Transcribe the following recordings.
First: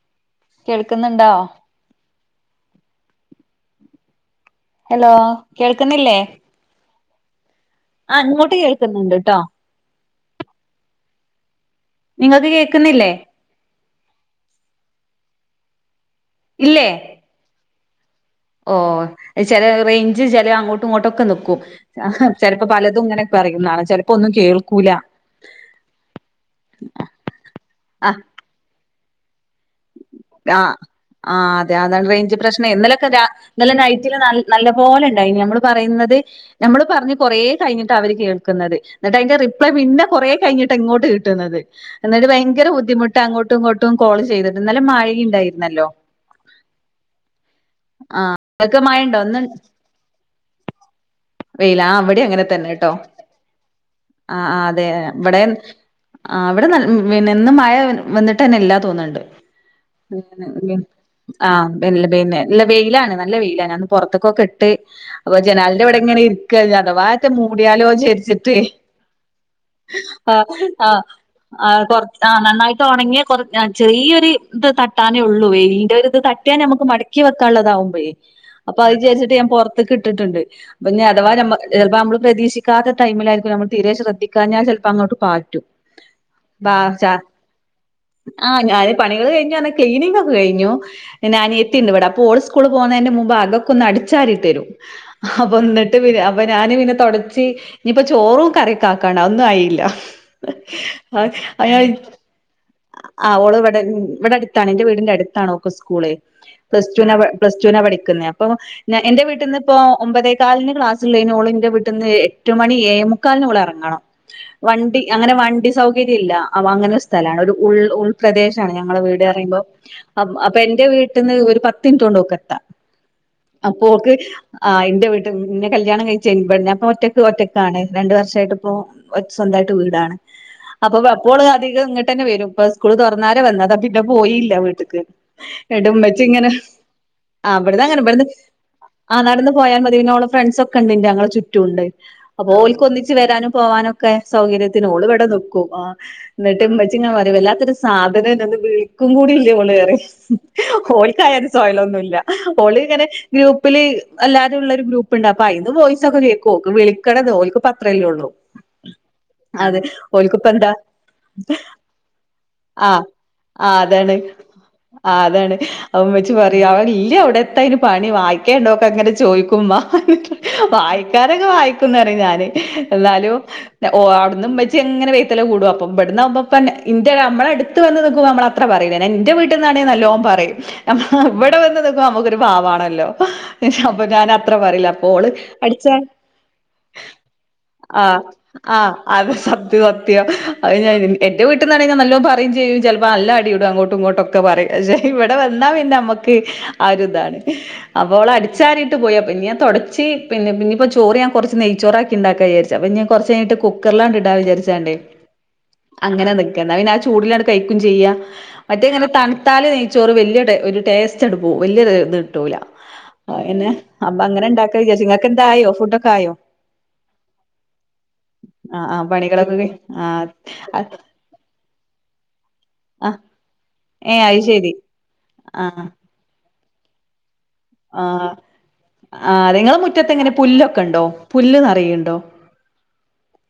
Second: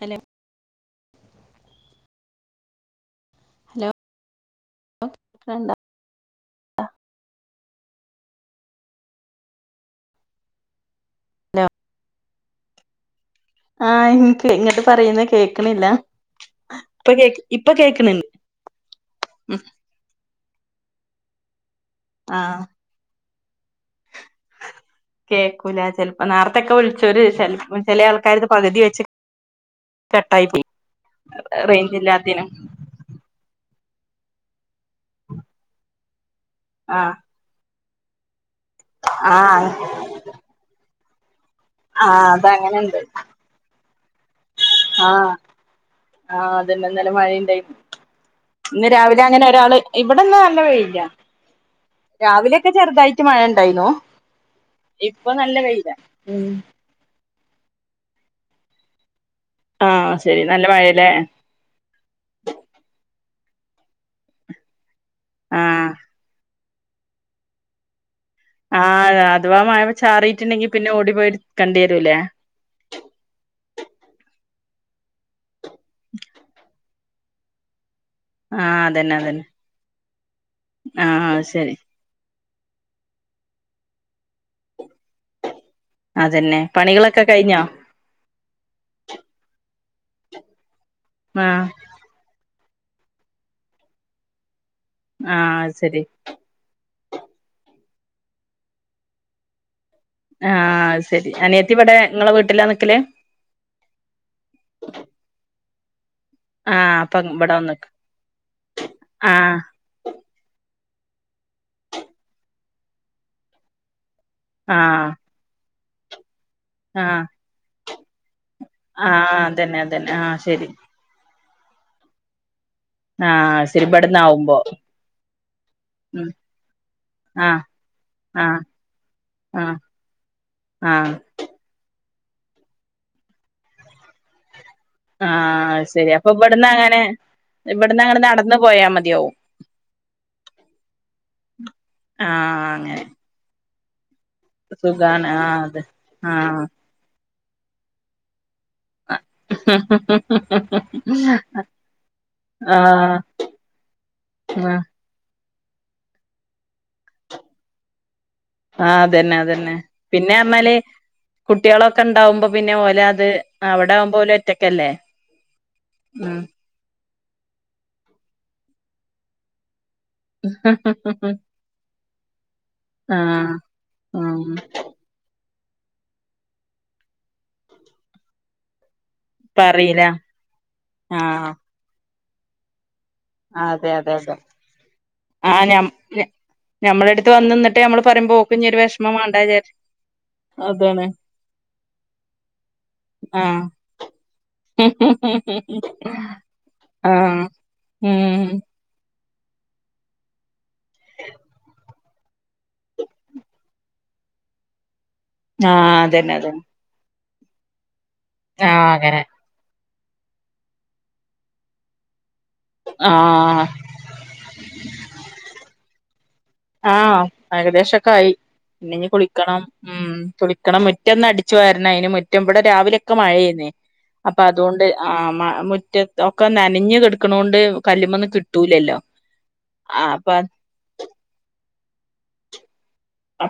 Hello. കേൾക്ക്ന്ന്ണ്ടോ? Hello hello കേക്കണുണ്ടോ കേൾക്ക്ന്നില്ലേ? ആ ഇങ്ങോട്ട് കേൾക്ക്ന്ന്ണ്ട്ട്ടോ. നോ നിങ്ങക്ക് കേക്ക്ന്നില്ലേ? ആ ഇൻക് ഇങ്ങ്ട്ട് പറയുന്ന കേക്ക്ണില്ല. ഇല്ലേ ഇപ്പൊ കേ ഇപ്പൊ കേക്ക്ന്ന് ഓ ചെല റെയ്ഞ്ച് ചെല അങ്ങോട്ടും ഇങ്ങോട്ടൊക്കെ ന്ന്ക്കും. ആഹ് ചെലപ്പോ പലതുങ്ങനെ. ചെലപ്പോ ഒന്നും കേൾക്കു കേക്കൂല ചെൽപ്പ നാർത്തൊക്കെ വിളിച്ചൊര് ചെൽപ്പ ചെല ആ ആൾക്കാര്തെ പകുതി വെച്ച്. കട്ടായി ആ പോയി ആ അതെ അതാണ് റേഞ്ച് പ്രശ്നേ ഇന്നലൊക്കെ രാ ഇന്നലെ നൈ [unintelligible] നല്ല പോലെ ഇണ്ടായിനി നമ്മള് പറയുന്നത് നമ്മള് പറഞ്ഞ് ആഹ് കൊറേ കഴ്ഞ്ഞിട്ടാ അവര് കേൾ ന്നത് എന്നിട്ട് അതിന്റെ ആഹ് റിപ്ലൈ പിന്നെ കൊറേ കഴിഞ്ഞിട്ടാ ഇങ്ങോട്ട് കിട്ട്ന്നത്. ആഹ് എന്ന്ട്ട് ഭയങ്കര ബുദ്ധിമുട്ടാ അങ്ങോട്ടും ങ്ങോട്ടും. ആ ആ അതന്നെ ഇന്നലെ മഴണ്ടായി. ങ്ങക്ക് ഇന്ന് മഴണ്ടോ രാവിലെ അങ്ങനെ ഒരാള് ഇവ്ടെന്നാ നല്ല വെയ്ലാ. വെയിലാ ഇവിടെ അങ്ങനെ തന്നെട്ടോ. ഉണ്ടായിന്നു ആ ആ അതെ ഇപ്പൊ ഇവടെ നല്ല വെയിലാ ആ ഉം ഇവടെ ന [unintelligible] ന്നെ ഇന്ന് മഴ വന്ന്ട്ട്ന്നെ ഇല്ലാ തോന്ന്ണ്ട്. ആഹ് ശരി നല്ല മഴല്ലേ ആ [unintelligible] വെയിലാണ് നല്ല വെയിലാ ഞാ ന്ന് പൊറത്ത്ക്കൊക്കെ ഇട്ട് അപ്പ ജനാല്ന്റെ ആഹ് ഇവിടെ ഇങ്ങനെ ഇരി [unintelligible] അതവാറ്റെ മൂടിയാലോ ചെര്ച്ച് ദേ ആഹ് അഥവാ മഴ ആ ചാറിയിട്ടുണ്ടെങ്കി പിന്നെ ഓടി പോയി ആ എടുക്കേണ്ടി കൊ റേ വരൂലേ ആ നന്നായിട്ട് ഉണങ്ങിയ കൊറാഞാൻ ചെറിയൊരു ത് തട്ടാനേ ഉള്ളൂ വെലിന്റെ ഒരു ഇത് തട്ടിയാ നമുക്ക് മടക്കി വെക്കാനുള്ളതാാവുമ്ബെ അപ്പൊ ആഹ് അതന്നെ അത്വിചാരിച്ചിട്ട് അതന്നെ ഞാൻ പുറത്ത്ക്ട്ടിട്ടുണ്ട് അപ്പൊ അഥവാ ആഹ് ഞമ്മ ശരി ഞമ്മ നമ്മള് പ്രതീക്ഷി നിക്കാത്ത ടൈമിലായിരിക്കും നമ്മൾ തീരെ ശ്രദ്ധിക്കാഞ്ഞാൽ ചിലപ്പോ അങ്ങോട്ട് പറ്റും അതന്നെ ബാ ചാ പണികളൊക്കെ കഴിഞ്ഞോ ആ ഞാന് പണികൾ കഴിഞ്ഞ് ക്ലീനിങ് ഒക്കെ കഴിഞ്ഞു ആ ഓൾ സ്കൂളി പോന്നെന്റെ മുമ്പ് അകംഒക്കെ ഒന്ന് അടിച്ചരി ഇട്ടരും അപ്പൊ ആഹ് എന്നിട്ട് ശരി പിന്നെ അപ്പൊ ഞാനും പിന്നെ തൊടച്ചി ഇപ്പ ചോറും കറി ഒക്കെ ആക്കണ്ടവും ഒന്നും ആയില്ല ആഹ് ശരി അനിയത്തി അഅയാൾ ഇവിടെ നിങ്ങളെ വീട്ടിലാ നിക്കല് ആ ഓള് ഇവിടെ ഇവിടെ അടുത്താണ് എന്റെ വീടിൻ്റെ അടുത്താണ് ഓള്കു സ്കൂള് പ്ലസ് ആഹ് ടുവിന അപ്പൊ ഇവിടെ പ്ലസ് വന്ന് ടുവിന നിക്കും പഠിക്കുന്നേ അപ്പൊ എന്റെ ആഹ് വീട്ടിന്ന് ഇപ്പോ ഒമ്പതേ കാലിന് ക്ലാസ് ഇല്ല്യ ഓള് ന്റെ വീട്ടിൽന്ന് എട്ട് മണി ഏഴേ മുക്കാലിനോള് ഇറങ്ങണം വണ്ടി ആഹ് അങ്ങനെ വണ്ടി സൗ ഇതിര്യല്ല അവ അങ്ങനെ ഒരു ആഹ് സ്ഥലാണ് ഉ ഉൾപ്രദേശ ഇട്ട ഞങ്ങളെ വീട് ആഹ് പറയുമ്പോ അതന്നെ അതന്നെ അപ്പൊ ആഹ് അപ്പ് ശരി എന്റെ വീട്ടി നിന്ന് ഒരു പത്ത് മിനിറ്റ് കൊണ്ടോക്കെത്താം ആ അപ്പോ ഓക്ക് ആഇ ന്റെ വീട്ടി നിന്ന് ന്നെ കല്യാണം ഉം കഴിച്ചുമ്പ അപ്പൊ ഒറ്റക്ക് ആഹ് ഒറ്റയ്ക്കാണേ രണ്ട് വർഷയിട്ട് ആഹ് ഇത്പ്പൊ ഓല് ക്ക്സൊന്തായിട്ട് ആഹ് വീടാണ് അപ്പ ആഹ് അപ്പോഓള് അതികംഇങ്ങട് തന്നെ വരും ഇപ്പൊ സ്കൂള് തുപെട്ടെന്നെ രെ വറൂം പിന്നെ പോയില്ല വീട്ടിക്ക് ഉമ്മച്ചി ഇങ്ങനെ ന്ന അങ്ങനെ ഇവിടുന്ന് ഇവിടന്ന് അങ്ങനെ ഇവിടുന്ന് നടന്ന് പോയ ആ നടന്ന് പോയാൽ മതി പിന്നെ ഓളെ ഫ്രണ്ട്സ് ഒക്കെ ഉണ്ട് ഇന്റെ ഞങ്ങളെ ചുറ്റുണ്ട് അപ്പൊ ആഹ് ഓല് ക്ക് അങ്ങനെ ഒന്നിച്ച് വരാനും പോവാനും ഒക്കെ സൗകര്യത്തിന് ഓള് ഇവിടെ സുഖാണ് നി ആഹ് ആ അതെ ആഹ് എന്നിട്ട് ഉമ്മച്ചി പറയു വല്ലാത്തൊരു സാധനാന്ന് വിളിക്കും ക്കൂടില്ലേ ഓള്പറയും ഓള് കയറ പിന്നേ ന്നുല്ല ഓള് ഇങ്ങനെ ആഹ് ഗ്രൂപിലു അല്ലാതെ ഉള്ള ആഹ് ഒരു ഗ്രൂപ്പ് ഉണ്ട അപ്പൊ അയിന്ന് വോയിസ്‌ ഒക്കെ കേൾക്കും വിളിക്കണത് അത് ഓലുക്ക് ഇപ്പൊ അത്രേല്ലേ ഉള്ളൂ ആ അതന്നെ അതന്നെ അതെ പിന്നെ ഓൽക്കിപ്പ എന്താ അപറഞ്ഞാല് കുട്ടികുട്ടിയോളൊക്കെ ഇണ്ടാവുമ്പോ പിന്നെ ഓല് ആഹ് അത് ആഹ് അവിടെ അതാണ് ആവുമ്പോ ഓല് ഒറ്റക്കല്ലേ ച്ച് ഉം പറയു അവള് ഇല്ലേ അവിടെ എത്ത അവിടെ പണി വായിക്കേണ്ട ഒക്കെ ഇങ്ങനെ ചോയിക്കുമ്പോ ഹഹവായിക്കാനൊക്കെ വായിക്കും നരിയും ഞാന് എന്നാലും ആഹ് ഓ ഉം അവിട് ഉമ്മച്ചി ഇങ്ങന റീസൽകുടും അപ്പ ഇവിടുന്ന് ആവുമ്പോ പാ ന്റെ നമ്മള അടുത്ത നിൽക്കുമ്പോൾ ഞമ്മള് അത്ര പറയൂലെ എന്റെ വീട്ടിന്നാണെ പറയില നല്ലോം പറയും അപ ആഹ് ഇവിടെ വന്ന നിൽക്കുമ്പോ നമുക്കൊരു പാവാണല്ലോ അതെ പ്പൊ അതെ ഞാൻ അതെ അത്ര പറയില അപ്പോ ഓള് ആഹ് ഞ അടിച്ചാ ഞമ്മള അടുത്ത് വന്ന് നിന്നിട്ട് നമ്മള് ആ പറയുമ്പോ ഓക്കും ഇനി ഒരു ആ വിഷമം അത് വേണ്ട വിചാരിച്ച് സത്യം വാത്യ അത് ഞ അതാണ് എന്റെ വീട്ട ട്ടി നണേ ഞാൻ പറയും ചെയ്യും ചിലപ്പോ അ നല്ല അടി ആഹ് ഇടും അങ്ങോട്ടും ഇങ്ങോട്ടൊക്കെ പറയും പക്ഷേ ഇവിടെ വന്ന അപ്പോ ഇൻ്റമ്മക്ക് ആ ഒരു ഇതാണ് ആഹ് അപ്പോ ഓള് ഉം അടിച്ചാറിട്ട് പോയപോ പിന്നെ ഞാൻ തൊടച്ചി പിന്നെ പിന്ന ഇപ്പൊ ചോറ് ഞാ കുറച്ച് നെയ്ച്ചോർ ആക്കി ണ്ടാക്കാ വിചാച്ച അപ്പ ഞാ കുറച്ചു കഴിഞ്ഞിട്ട് കുക്കറിലാണ്ട് ഇണ്ടാ വിച്ചരിച്ചാണ്ടേ ആഹ് അതന്നെ അങ്ങനെ അതന്നെ നിക്കന്ന ന്ന പിന്നെ ആ ചൂടിലടു കഴിക്കും ചെയ്യാം മറ്റേ ആഹ് ത് ഇങ്ങനെ അങ്ങനെ തണുത്താല് നെയ്ച്ചോറ് വല്യ ഒരു ടേസ്റ്റ് അങ്ങണ്ട് പോവും വല്യ ഒരു ഇത് കിട്ടൂല അപ്പൊ ആഹ് പിന്നെ അപ്പൊ അങ്ങനെ ഉണ്ടാക്ക വിചാച്ച് നിങ്ങക്ക് എന്തായോ ഫുഡൊക്കെ ആയോ ആ ഏകദേശം ക്കെ ആയി ആഹ് ആഹ് ഇനി പണികളൊക്കെ കുളിക്കണം കഴി ഉം ആഹ് കുളിക്കണം ആഹ് മുറ്റം ഒന്ന്അടിച്ചോരണം അയ് ന് മുറ്റം ഇവിടെ രാവിലെയൊക്കെ മഴേർന്നേയ് ഏഹ് അത് അപ്പൊ ശരി അതൊണ്ട് ആമാ മുറ്റ ഒക്കെ നനഞ്ഞികേട്ക ആ ആ ആ നിങ്ങളെ ആ മുറ്റത്ത് ഇങ്ങനെ അപ്പൊ പുല്ലൊക്കെ ഉണ്ടോ പുല്ല്നാർ [inaudible]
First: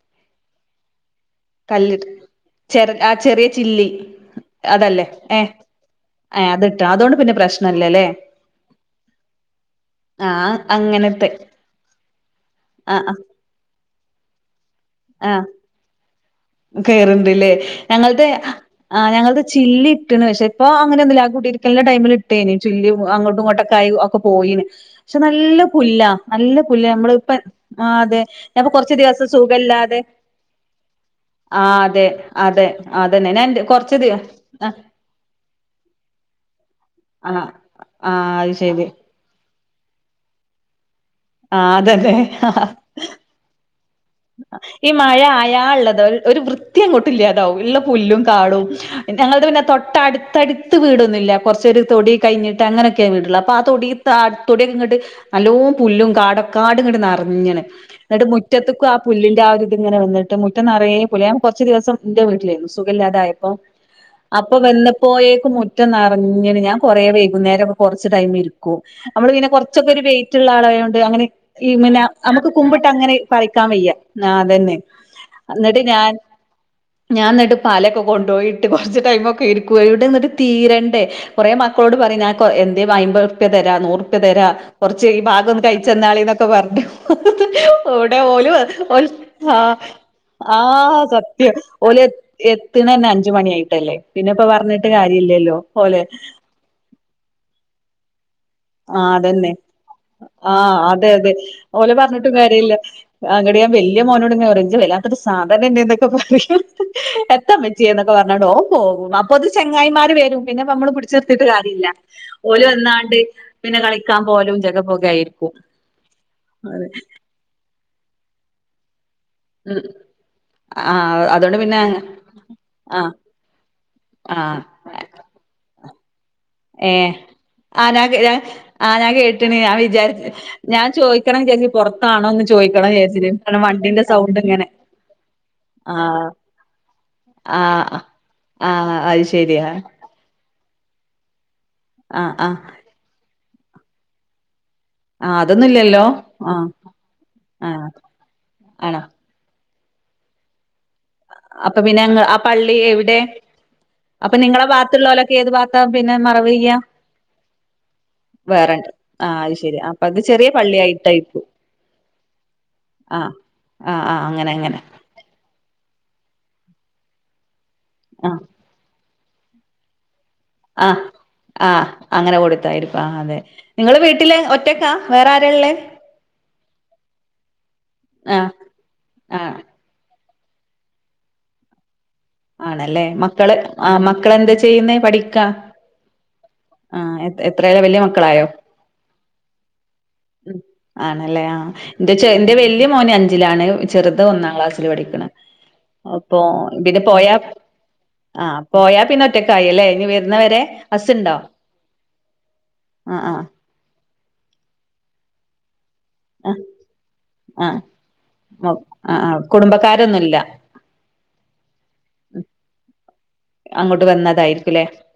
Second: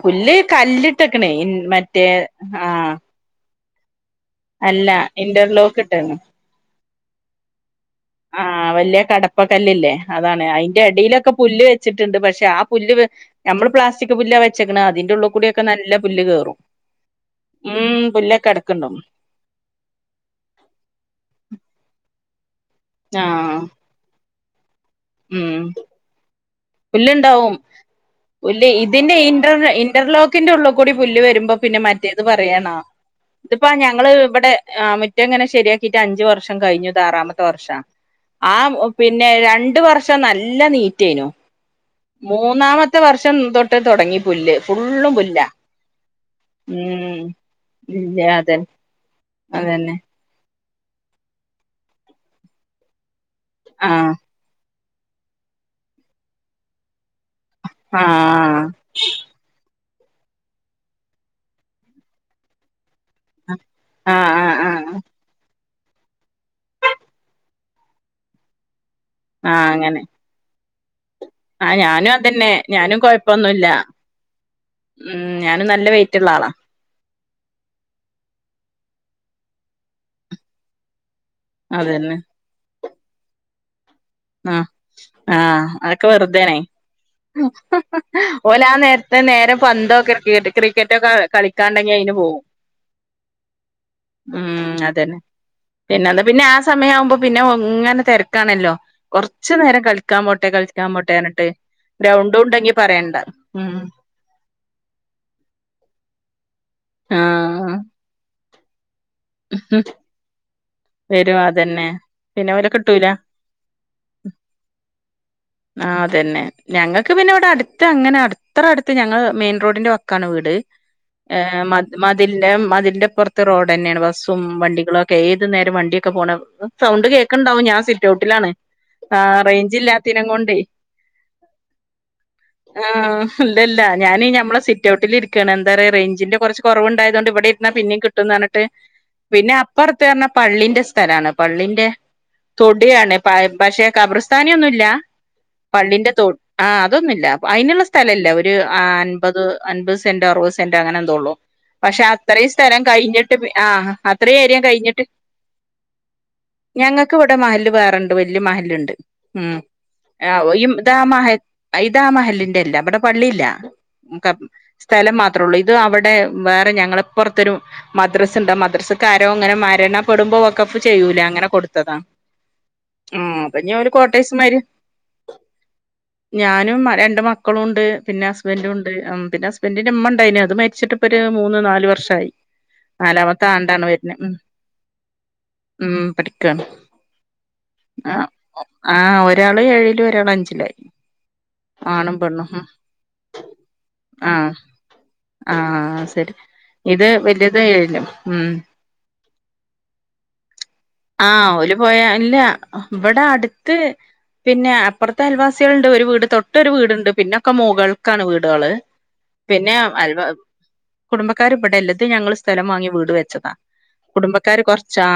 പുല്ല് കല്ലിട്ടകണ്ണി മറ്റേ കല്ലിട്ട് ആ ചെറ ചെറിയ ചില്ലി അതല്ലേ ഏ ഇന്റർലോക്ക് ഇട്ടണ് അത്ട്ട അതൊണ്ട് പിന്നെ പ്രശ് ആ ആവല്യകടപ്പ കല്ലില്ലേ അതാണ് ആഹ് അതിന്റെ അങ്ങനത്തെ അടിയിലൊക്കെ പുല്ല് വെച്ചിട്ടുണ്ട് പക്ഷെ ആ പുല്ല് ആഹ് ആഹ് ഞമ്മൾ പ്ലാസ്റ്റിക് പുല്ല വെച്ചേക്ക്ണ് അതിന്റെ ഉള്ള് കൂടി ഒക്കെ നല്ല പുല്ല് കേറും കേയറണ്ട്ല്ലേ ഉം ഞങ്ങൾതെ പുല്ലൊക്കെ ആ കെടക്കണ്ടാവും ഞങ്ങളത് ചില്ലിട്ടണ് പക്ഷേ ഇപ്പോ അങ്ങനെ ഒന്നുംല്ല ആ കുടി ക്കല്ല ടൈമൽ ഇട്ടേന് ചില്ല് അങ്ങോട്ടും ആഹ് ഇങ്ങോട്ടൊക്കെ ആയി ഒക്കെ പോയിന് പക്ഷെ നല്ല ഉം പുല്ലാ നല്ല പുല്ല് നമ്മള് ഇപ്പൻ. പുല്ലുണ്ടാവും ആ അതെ പുല്ല് ഞാപ്പൊ കൊറച്ച് ഇതിന്റെ ദിവസം ഇന്റർ സുഖം ഇല്ലാതെ ഇന്റർലോക്കിന്റെ ഉള്ളിൽ കൂടി പുല്ല് വരുമ്പോ പിന്നെ മറ്റേത് പറയണോ ഞാൻ ഇതിപ്പ കൊറച്ച് ഞങ്ങള് ദിവ ഇവിടെ ആ മുറ്റം ഇങ്ങനെ ശരിയാക്കിയിട്ട് അഞ്ച് വർഷം കഴിഞ്ഞു. ആ ഇതാറാമത്തെ വർഷ. അത് ആ ശരി പിന്നെ രണ്ട് വർഷം നല്ല നീറ്റായിനു. ആ അതക്കെ. തൊട്ട് തുടങ്ങി പുല്ല് ഈ ഫുള്ളും മഴ പുല്ല ആയാ ഇള്ളത് ഒരു വൃത്തി ഉം അങ്ങോട്ടില്ലാതാവും ഇള്ള ഇല്ല പുല്ലും കാടും അതന്നെ ഞങ്ങളുടെ പിന്നെ അതന്നെ തൊട്ടടുത്തടു ത്ത് വീടൊന്നില്ല കൊറച്ചൊരു തൊടി ഒക്കെ കഴഞ്ഞിട്ട് അങ്ങനൊക്കെയ വീടുള്ളെ അപ്പൊ ആ തൊടി ആഹ് താ തൊടിക്കെ ഇങ്ങട്ട് നല്ലോ പുല്ലും കാടൊക്കാട് ഇങ്ങട് നിറഞ്ഞണ് എന്നിട്ട് ആഹ് മുറ്റത്തുക്കും ആ പുല്ലിന്റെ ആ ഒരിതിങ്ങനെ വന്നിട്ട് മുറ്റം നിറയെ പുലയാൻ കുറച്ച് ദിവസം എന്റെ വീട്ടിലായിരുന്നു. സുഖയില്ലാതായപ്പോ ആഹ് ആഹ് അപ്പൊ ആഹ് വന്നപ്പോയേക്കും മു റ്റംന്നറിഞ്ഞന് ഞാൻ കൊറേ വൈകുന്നേരൊക്കെ കൊറച്ച് ടൈം ഇരിക്കു. നമ്മള് ഇങ്ങനെ ആഹ് കൊറച്ചൊക്കെ അങ്ങനെ ഒരു വെയിറ്റുള്ള ആളായോണ്ട് അങ്ങനെ ആ ഈ മന ഞാനും നമുക്ക് അതന്നെ കുമ്പിട്ട് ഞാനും അങ്ങനെ പറിക്കാൻ കൊഴപ്പൊന്നുല്ല വയ്യ. ആ അതന്നെ. ഉം ഞാനും അന്നിട്ട് നല്ല ഞാൻ വെയിറ്റുള്ള ആളാ ഞാൻ എന്നിട്ട് പാലൊക്കെ കൊണ്ടോയിട്ട് കുറച്ച് ടൈമൊക്കെ ഇരിക്കുവ ഇവിടെ ന്നിട്ട് തീരണ്ടേ. കുറേ മക്കളോട് അതന്നെ പറയും ഞാൻ കൊ എന്തേ വൈമ്പറുപ്യ തരാ നൂറു തരാ ആ കൊറച്ച് ഈ ഭാഗം ഒന്ന് ആഹ് അതൊക്കെ കഴിച്ചെന്നാളിന്നൊക്കെ വെറുതേനെ പറഞ്ഞു ഓടെ ഓലും ഓലാ നേരത്തെ നേരെ ആഹ്. പന്തോ ക്രിക്കറ്റ് ആഹ് ക്രിക്കറ്റൊക്കെ സത്യം കളിക്കാണ്ടെങ്കി ഓല് അയിന് എത്ത് പോവും എത്തണ തന്നെ അഞ്ച് മണിയായിട്ടല്ലേ. പിന്നെ ഇപ്പൊ ഉം പറഞ്ഞിട്ട് അതന്നെ കാര്യ ഇല്ലല്ലോ ഓല്. അങ്ങനെ തിരക്കാണല്ലോ. അതന്നെ. ആഹ് അതെ അതെ പറഞ്ഞിട്ട് ഓലെ പറഞ്ഞിട്ടും ഗ്രൗണ്ടും കാര്യ ഉണ്ടെങ്കി ഇല്ല. പറയണ്ട അങ്ങട് ഞാൻ ഉം വല്ല്യ മോ നോട് തന്നെ പറയും ഇജ്ജ് വല്ലാത്തൊരു സാധനന്നേനൊക്കെ പറയും എത്താ ആഹ് അമ്മച്ചിയെ എന്നൊക്കെ പറഞ്ഞോണ്ട് ഓൻ പോകും. അപ്പൊ അത് ചെങ്ങായിമാര് വരും പിന്നെ നമ്മള് പിടിച്ച് വരും നിർത്തിട്ട് കാര്യ ഇല്ല. അതന്നെ പിന്നെ ഓല് ഓലെ കിട്ടൂല വന്നാണ്ട് പിന്നെ കളിക്കാൻ പോലും ജഗപൊക ആയിരിക്കും. ആ അതന്നെ അതെ ഞങ്ങക്ക് പിന്നെ ഇവിടെ അടുത്ത് അങ്ങനെ അത്ര അടുത്ത് ഞങ്ങള് മേൻ ഉം റോഡിന്റെ വക്കാണ് വീട് ആഹ് ഏ അതോണ്ട് പിന്നെ മത് മതിലിന്റെ ആഹ് മതിലിന്റെപ്പറുത്ത് റോ തന്നെയാണ് ബസ്സും ആഹ് വണ്ടികളും ഒക്കെ ഏതു നേരം വണ്ടിയൊക്കെ പോണ സൗണ്ട് ഏഹ് കേക്കിണ്ടാവും ഞാൻ ആഹ് സിറ്റ് ഞാൻ ഔട്ടിലാണ് ആഹ് ഞാൻ ആ കേട്ട്ണ് ഞാൻ റേഞ്ചില്ലാ ഞാൻ ചോയിക്കണം വിചാരിച്ച് പുറത്താണോന്ന് ചോദിക്കണം വിചാരിച്ചിന്, കാരണം വണ്ടീന്റെ സൗണ്ട് ഇങ്ങനെ. ലിരിക്കാണ് എന്താറിയൊ ആഹ് റേഞ്ചിന്റെ കൊറച്ച് കൊറവ് ഇണ്ടായതുകൊണ്ട് ഇവിടെ ഇരുന്ന പിന്നേം ആഹ് കിട്ടുംന്ന് പറഞ്ഞിട്ട് ആഹ് അത് പിന്നെ ശെരിയാ അപ്പറത്തെ പറഞ്ഞാ പള്ളീന്റെ സ്ഥലാണ് പള്ളീന്റെ ആഹ് ആഹ് തൊടിയാണ് പ പക്ഷെ കബർസ്ഥാനിയൊന്നുംല്ല ആഹ് അതൊന്നുല്ലല്ലോ പള്ളിന്റെ തോട് ആ ആഹ് അതൊന്നില്ല അയിനുള്ള ആഹ് സ്ഥല ഇല്ല്യ ഒരു ആണോ അൻപത് അൻപത് സെന്റ് അറുപത് സെന്റ് അങ്ങനെന്തോ ഉള്ളൂ. അപ്പൊ പിന്നെ പക്ഷെ അങ്ങ് ആ അത്രയും പള്ളി സ്ഥലം എവിടെ കഴിഞ്ഞിട്ട് പി ആ അപ്പൊ അത്രയും ഏരിയ നിങ്ങളെ കഴിഞ്ഞിട്ട് ഭാഗത്തുള്ളോലൊക്കെ ഏത് ഭാഗത്താ പിന്നെ മറവ് ചെയ്യാ ഞങ്ങക്ക് ഇവിടെ മഹല് വേറണ്ട് വല്യ വേറെണ്ട് മഹലുണ്ട് ആഹ് ഉം. അത് ശെരി അപ്പൊ അത് ആ ചെറിയ ഈതാമഹൽ പള്ളിയായിട്ടായിരിക്കും ഇതാമഹലിൻന്റെ അല്ല അവിടെ ആഹ് പള്ളിയില്ലാ. ആഹ് ആഹ് കം അങ്ങനെ അങ്ങനെ സ്ഥലം മാത്രേ ഉള്ളൂ ഇത് അവിടെ വേറെ ഞങ്ങളെ ഇപ്പർത്തൊരു ആഹ് മദ്രസിണ്ട് മദ്രസക്കാരോ ഇങ്ങനെ മരണം പെടുമ്പോ ഓക്കപ്പ് ആഹ് ചെയ്യൂല അങ്ങനെ ആഹ് കൊടുത്തതാ. അങ്ങനെ ആ പിന്നെ ഒരു കോട്ടേഴ്‌സ്മാരി ക്കാ വേറെ ആരാ ഇള്ളേ? ഞാനും രണ്ട് മക്കളും ഉണ്ട് പിന്നെ ആഹ് ഹസ്ബന്റും ഉണ്ട് ഉം പിന്നെ ആഹ് ഹസ്ബന്റിന്റെ ഉമ്മ ഇണ്ടായിന് അത് മരിച്ചിട്ടിപ്പോ ഒരു മൂന്ന് നാല് വർഷം ആണല്ലേ. മക്കള് ആ ഉം മക്കളെന്താ ചെയ്യുന്നേ പഠിക്കാ? ഉം പഠിക്കാണ് ആ എ എത്രയില വലിയ ആഹ് മക്കളായോ? ആഹ് ഒരാള് ഏഴിലും ഒരാള് ഉം അഞ്ചിലായി ആണല്ലേ ആ എന്റെ ആണും ചെ പെണ്ണും എന്റെ ഉം വലിയ മോന് അഞ്ചിലാണ് ചെറുത് ഒന്ന് ആഹ് ന്നാം ക്ലാസ്സില് പഠിക്ക്ണ് ആഹ് ശരി അപ്പൊ ഇതി ഇത് പോയാ വല്യത് ഏഴിലും ഉം ആഹ് പോയാ പിന്ന ഒറ്റക്കായി അല്ലേ ഇനി വരുന്നവരെ ഹസുണ്ടോ? ഏ ഇല്ല ഇവ്ടടുത്ത് പിന്നെ അപ്പർത്തെ അയൽവാസികളി ഒരു വീട് ആഹ് തൊട്ടൊരു വീടുണ്ട് പിന്നൊക്കെ ആഹ് മുകൾക്കാണ് മൊ വീടുകള് ആഹ് ആഹ് പിന്നെ അയ് കുടുംബക്കാരൊന്നുല്ല കുടുംബക്കാർ ഇവിടെല്ല ത് ഞങ്ങൾ സ്ഥലം വാങ്ങി വീട് വെച്ചതാ. അങ്ങോട്ട് കുടുംബക്കാര് വന്നതായിരിക്കുംല്ലേ കൊറച്ച് ആ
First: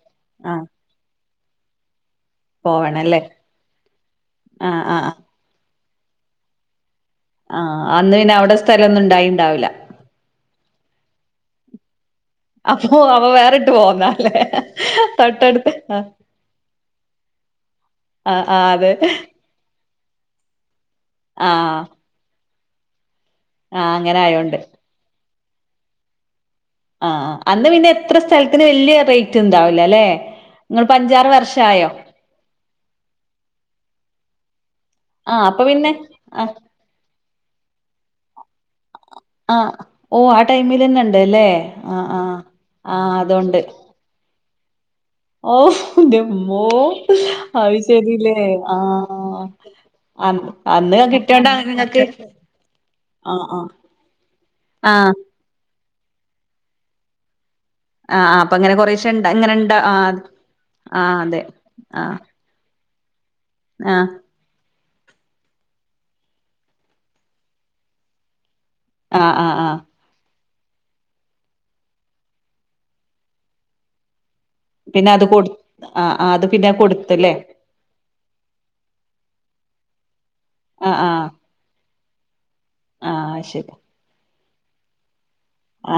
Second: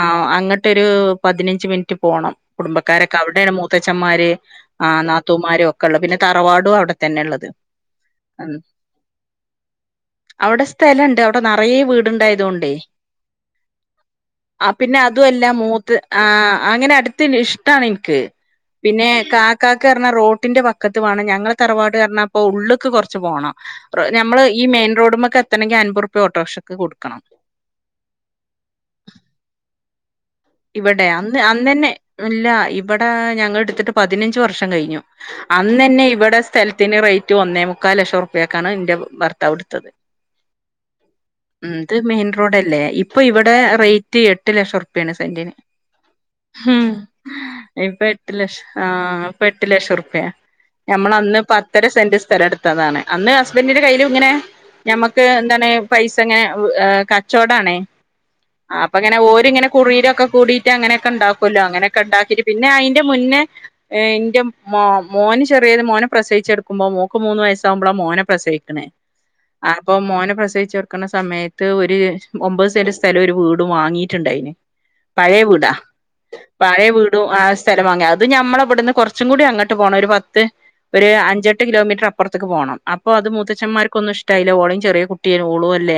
ആഹ് അങ്ങട്ടരു പതിനഞ്ച് മിനിറ്റ് പോണം കുടുംബക്കാരൊക്കെ പോവണല്ലേ അവിടേണ് മൂത്തച് അച്ചന്മാര്, ആഹ് ആ ആഹ് നാത്തൂമാര് ഒക്കെ ഉള്ള പിന്നെ തറവാടും അവിടെ തന്നെ ഉള്ളത്. ആഹ് അന്ന് പിന്നെ ഉം അവിടെ സ്ഥലംന്നും ഇണ്ടായിണ്ടാവില്ല. സ്ഥലംണ്ട് അവിടെ നെറയ വീട് ണ്ടായത്കൊണ്ടെ അപ്പൊ അവ വേറിട്ട് പോന്നല്ലേ അ പിന്നെ അതുല്ല തൊട്ടടുത്ത് മൂത്ത് ആഹ് ആ അങ്ങനെ. [unintelligible] ഇഷ്ട്ടാണെനിക്ക്. ആഹ് ആഹ് അതെ പിന്നെ കാക്കാക്ക് ർഞ്ഞാൽ റോട്ടിന്റെ വക്കത്ത് വേണം ഞങ്ങളെ ആഹ് തറവാട് ർഞ്ഞാൽ പ്പൊ ഉള്ള്ക്ക് കൊർ ച്ച് പോണം ആഹ് അങ്ങനെ നമ്മൾ ആയോണ്ട് ഈ മെയിൻറോഡ്മക്കെത്തണെങ്കിൽ അൻമ്പുറുപ്യ ഓട്ടോറിക്ഷക്ക. ആ ആഹ് അന്ന് പിന്നെ എത്ര സ്ഥലത്തിന് വല്യ റേറ്റ് ഇണ്ടാവുല ല്ലേ? ഇവിടെ അന്ന് അന്നന്നെ ഇല്ല ഇവിടെ ഞങ്ങൾ എടുത്തിട്ട് പതിനഞ്ച് വർഷം കഴിഞ്ഞു. ആഹ് അപ്പൊ പിന്നെ അന്നന്നെ ഇവിടെ ആഹ് സ്ഥലത്തിന് റേറ്റ് ഒന്നേ മുക്കാൽ ലക്ഷം ഉർപ്യെക്കാണ് ഇന്റെ ആഹ് ഭർത്താവ്ട്ത്തത് ഓഹ് ആ ടൈമിലന്നെ ഇണ്ട്ല്ലേ ഇത് ആഹ് മെയിൻ ആഹ് റോഡല്ലേ ആഹ് ഇപ്പൊ ഇവിടെ അതോണ്ട് റേറ്റ് എ എട്ട് ലക്ഷം ഉർപ്യെണ്. സെന്റിന് ഓഹ് ഇന്റമ്മോ ഹ്മ് അത് ഹ് ഇപ്പൊ എട്ട് ശരില്ലേ ലഷ ആ ഇപ്പ ആഹ് എട്ട് ലക്ഷർ പ്യ അന്ന് ഞമ്മൾ അന്ന് കിട്ടിയോണ്ടാ പത്തര നിങ്ങക്ക് സെന്റ് സ്ഥല ഇട്ത്തതാണ് അന്ന് ആഹ് ആഹ് ഹസ്ബന്റിന്റെ കയ്യിൽ ഇങ്ങനെ ആഹ് ഞമ്മക്ക് എന്താണ് പൈസങ്ങനെ ഹ് ഏ കച്ചോട് ടാണ് ആ ആ അങ്ങനെ അപ്പൊ കൊറേശെ ഇങ്ങനെ ഇണ്ട ഓര്ങ്ങനെ ഇണ്ട ആ കുറിലൊ ക്കെ കൂടിയിട്ട് ആ അങ്ങനെയൊക്കെ അതെ ഉണ്ടാക്കല്ലോ അങ്ങനെയൊക്കെ ആ ഉണ്ടാക്കിട്ട് പിന്നെ അതിന്റെ മുന്നേ ആ ന്റെ മോ മോന് ചെറിയത് മോനെ പ്രസവിച്ചെടുക്കുമ്പോ മോക്ക് മൂന്ന് വയസ്സാവുമ്പള മോനെ പ്രസവ് ക്ക്ണ് ആ ആ ആ അപ്പൊ മോനെ പ്രസ ചെർക്ക്ണ സമയത്ത് ഒരു ഒമ്പത് സെന്റ് സ്ഥലം ഒരു വീടും വാങ്ങിയിട്ടുണ്ടായിന്. പിന്നെ അത് കൊട് അ ആ. അത് പിന്നെ പയെ വീടും കൊടുത്തല്ലേ ആ സ്ഥലം വാങ്ങി അത് ഞമ്മള വിട്ന്ന് കൊറച്ചും കൂടി അങ്ങട്ട് പോണം ഒരു പത്ത്. ആ ഒരു ആ അഞ്ചെട്ട് കിലോമീറ്റർ അപ്പർത്ത്ക്ക് പോണം അപ്പോ ആ അത് ശരി മൂത്തച്ന്മാർക്കൊന്നും ഇഷ്ട്ടായില ഓളീം ചെറിയ കുട് ട്ടിം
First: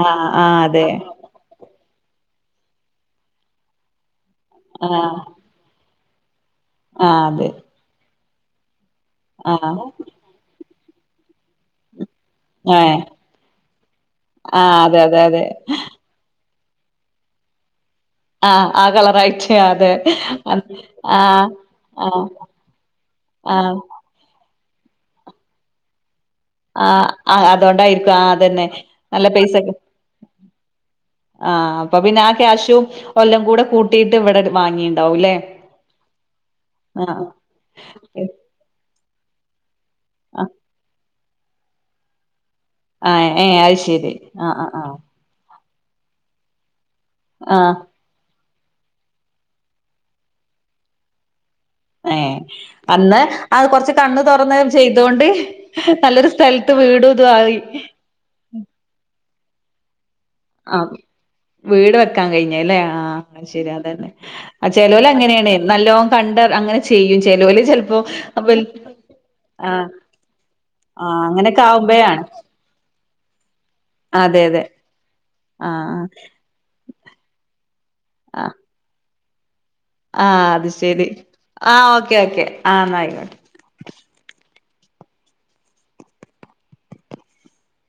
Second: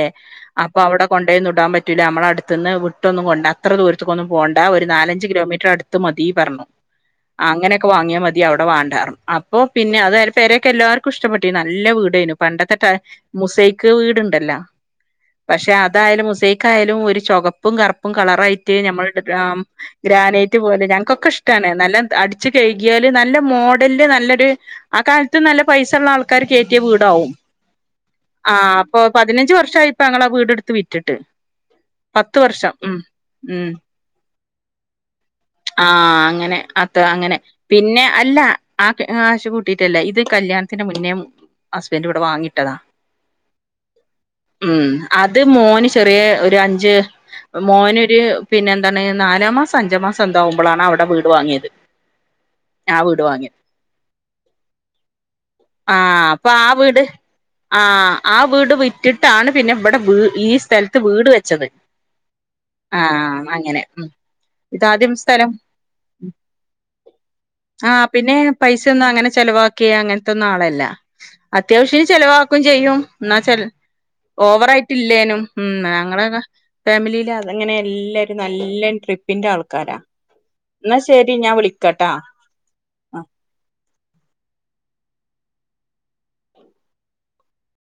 ആ ആ അപ്പൊ അതെ അവിടെ കൊണ്ടേയെന്നും ഇടാൻ പറ്റൂല്ല നമ്മളടുത്ത്ന്ന് വിട്ടൊന്നും കൊണ്ട് അത്ര ദൂര ന്നും പോണ്ട ഒരു ആ നാലഞ്ച് കിലോമീറ്റർ അടുത്ത് മതി പറഞ്ഞു ആ അതെ അങ്ങനെക്കെ വാങ്ങിയ മ തി അവിടെ വാണ്ടാർ ആ അപ്പൊ പിന്നെ അതായ പെരൊക്കെ എല്ലാർക്കും ഇഷ്ടപ്പെട്ടിന്നു നല്ല വീട് [unintelligible] പണ്ടത്തെ ഏ ടൈ മുസൈക്ക് വീടുണ്ടല്ലോ ആ അതെ അതെ അതെ പഷേ അതായാലും മുസൈക്ക് ക്കായാലും ഒരു ചുകപ്പും കറുപ്പും ആ കളറയി ആ [unintelligible] കളറായിട്ട് അതെ ആ ഗ്രാനൈറ്റ് പോലെ ആ ഞങ്ങക്കൊക്കെ ഇഷ്ട്ടാണ് ആ നല്ലതാ അടിച്ച് കൈകിയാൽ നല്ല ആ മോ ഡെൽല് നല്ലൊരു ആ കാലത്ത് നല്ല പൈസ ഉള്ള ആൾ ക്കാർ കേറ്റിയ വീടാവും ആ അതുകൊണ്ടായിരിക്കും ആ അതന്നെ അപ്പൊ നല്ല പതിനഞ്ച് വർഷായിപ്പം ഞങ്ങളാ വീട് ട്ത്ത് വിറ്റിട്ട്. ആഹ് അപ്പൊ പിന്നെ ആ പത്ത് വർഷം ക്യാഷും ഉം ഒല്ലം കൂടെ ഉം കൂട്ടിയിട്ട് ഇവിടെ വാങ്ങിണ്ടാവുംല്ലേ. ആ അങ്ങനെ അത്ത ആ അങ്ങനെ പിന്നെ അല്ല ആ കാ കാശുകൂ ട്ടീറ്റല്ല ഇത് ആ കല്യാണത്തിന് മുന്നേ ഹസ്ബന്റ്വ്ടെ വാങ്ങിട്ട് ആഹ് ഏ അയ് ശെരി അ ആ ഉം ആഹ്. അത് മോന് ചെറിയ ഒരു അഞ്ച് ആഹ് മോന്. ഹ് പിന്നെ എന്താണ് നാലാ മാസൊ അഞ്ചാ മാസൊ എന്തൊആവുമ്പളാണ് അവിടെ വീട് വാങ്ങിയത്. ഏ ആ അന്ന് വീട് വാങ്ങിയത് അത് കൊറച്ച് കണ്ണ് തുറന്ന് ചെയ്തൊണ്ട് ഹ്ഹ ആ നല്ലൊരു അപ്പൊ ആ സ്ഥലത്ത് വീട് വീടു തു ആയി. ആ ആ വീട് വിറ്റിട്ടാണ് പിന്നെ ഇവിടെ വീ ഈ ആഹ് സ്ഥലത്ത് വീട് വെച്ചത് വീട് വെക്കാൻ കഴിഞ്ഞഹ് ലേ. ആ അഹ് ശെരി അങ്ങനെ ഉം അതന്നെ ആ ഇതാദ്യം സ്ഥലം ചേലോലങ്ങനേണ് നല്ലോം കണ്ട് അങ്ങനെ ചെയ്യും ചെലോല് ചെൽ ആഹ് പിന്നെ പൈസ ഒന്നും അങ്ങനെ ചെലവാക്കിയെ അങ്ങൻത്തൊന്നും ആളല്ല ആഹ് അങ്ങനെയൊക്കെ അത്യാവ്ശ്യം ആവുമ്പഴാണ് ചെലവാക്കും ചെയ്യും. എന്ന വച്ചാൽ അതെ അതെ ഓവറായിട്ടില്ലേനും ഉം ആഹ് ഞങ്ങളക്ക ഫാമിലില എല്ലരും നല്ല ട്രിപ്പിന്റെ ആൾ ആ അത് ശെരി ആ വിളിക്കാട്ടാ ഓക്കെ ഓക്കെ ആ ആന്നായിക്കോട്ടെ.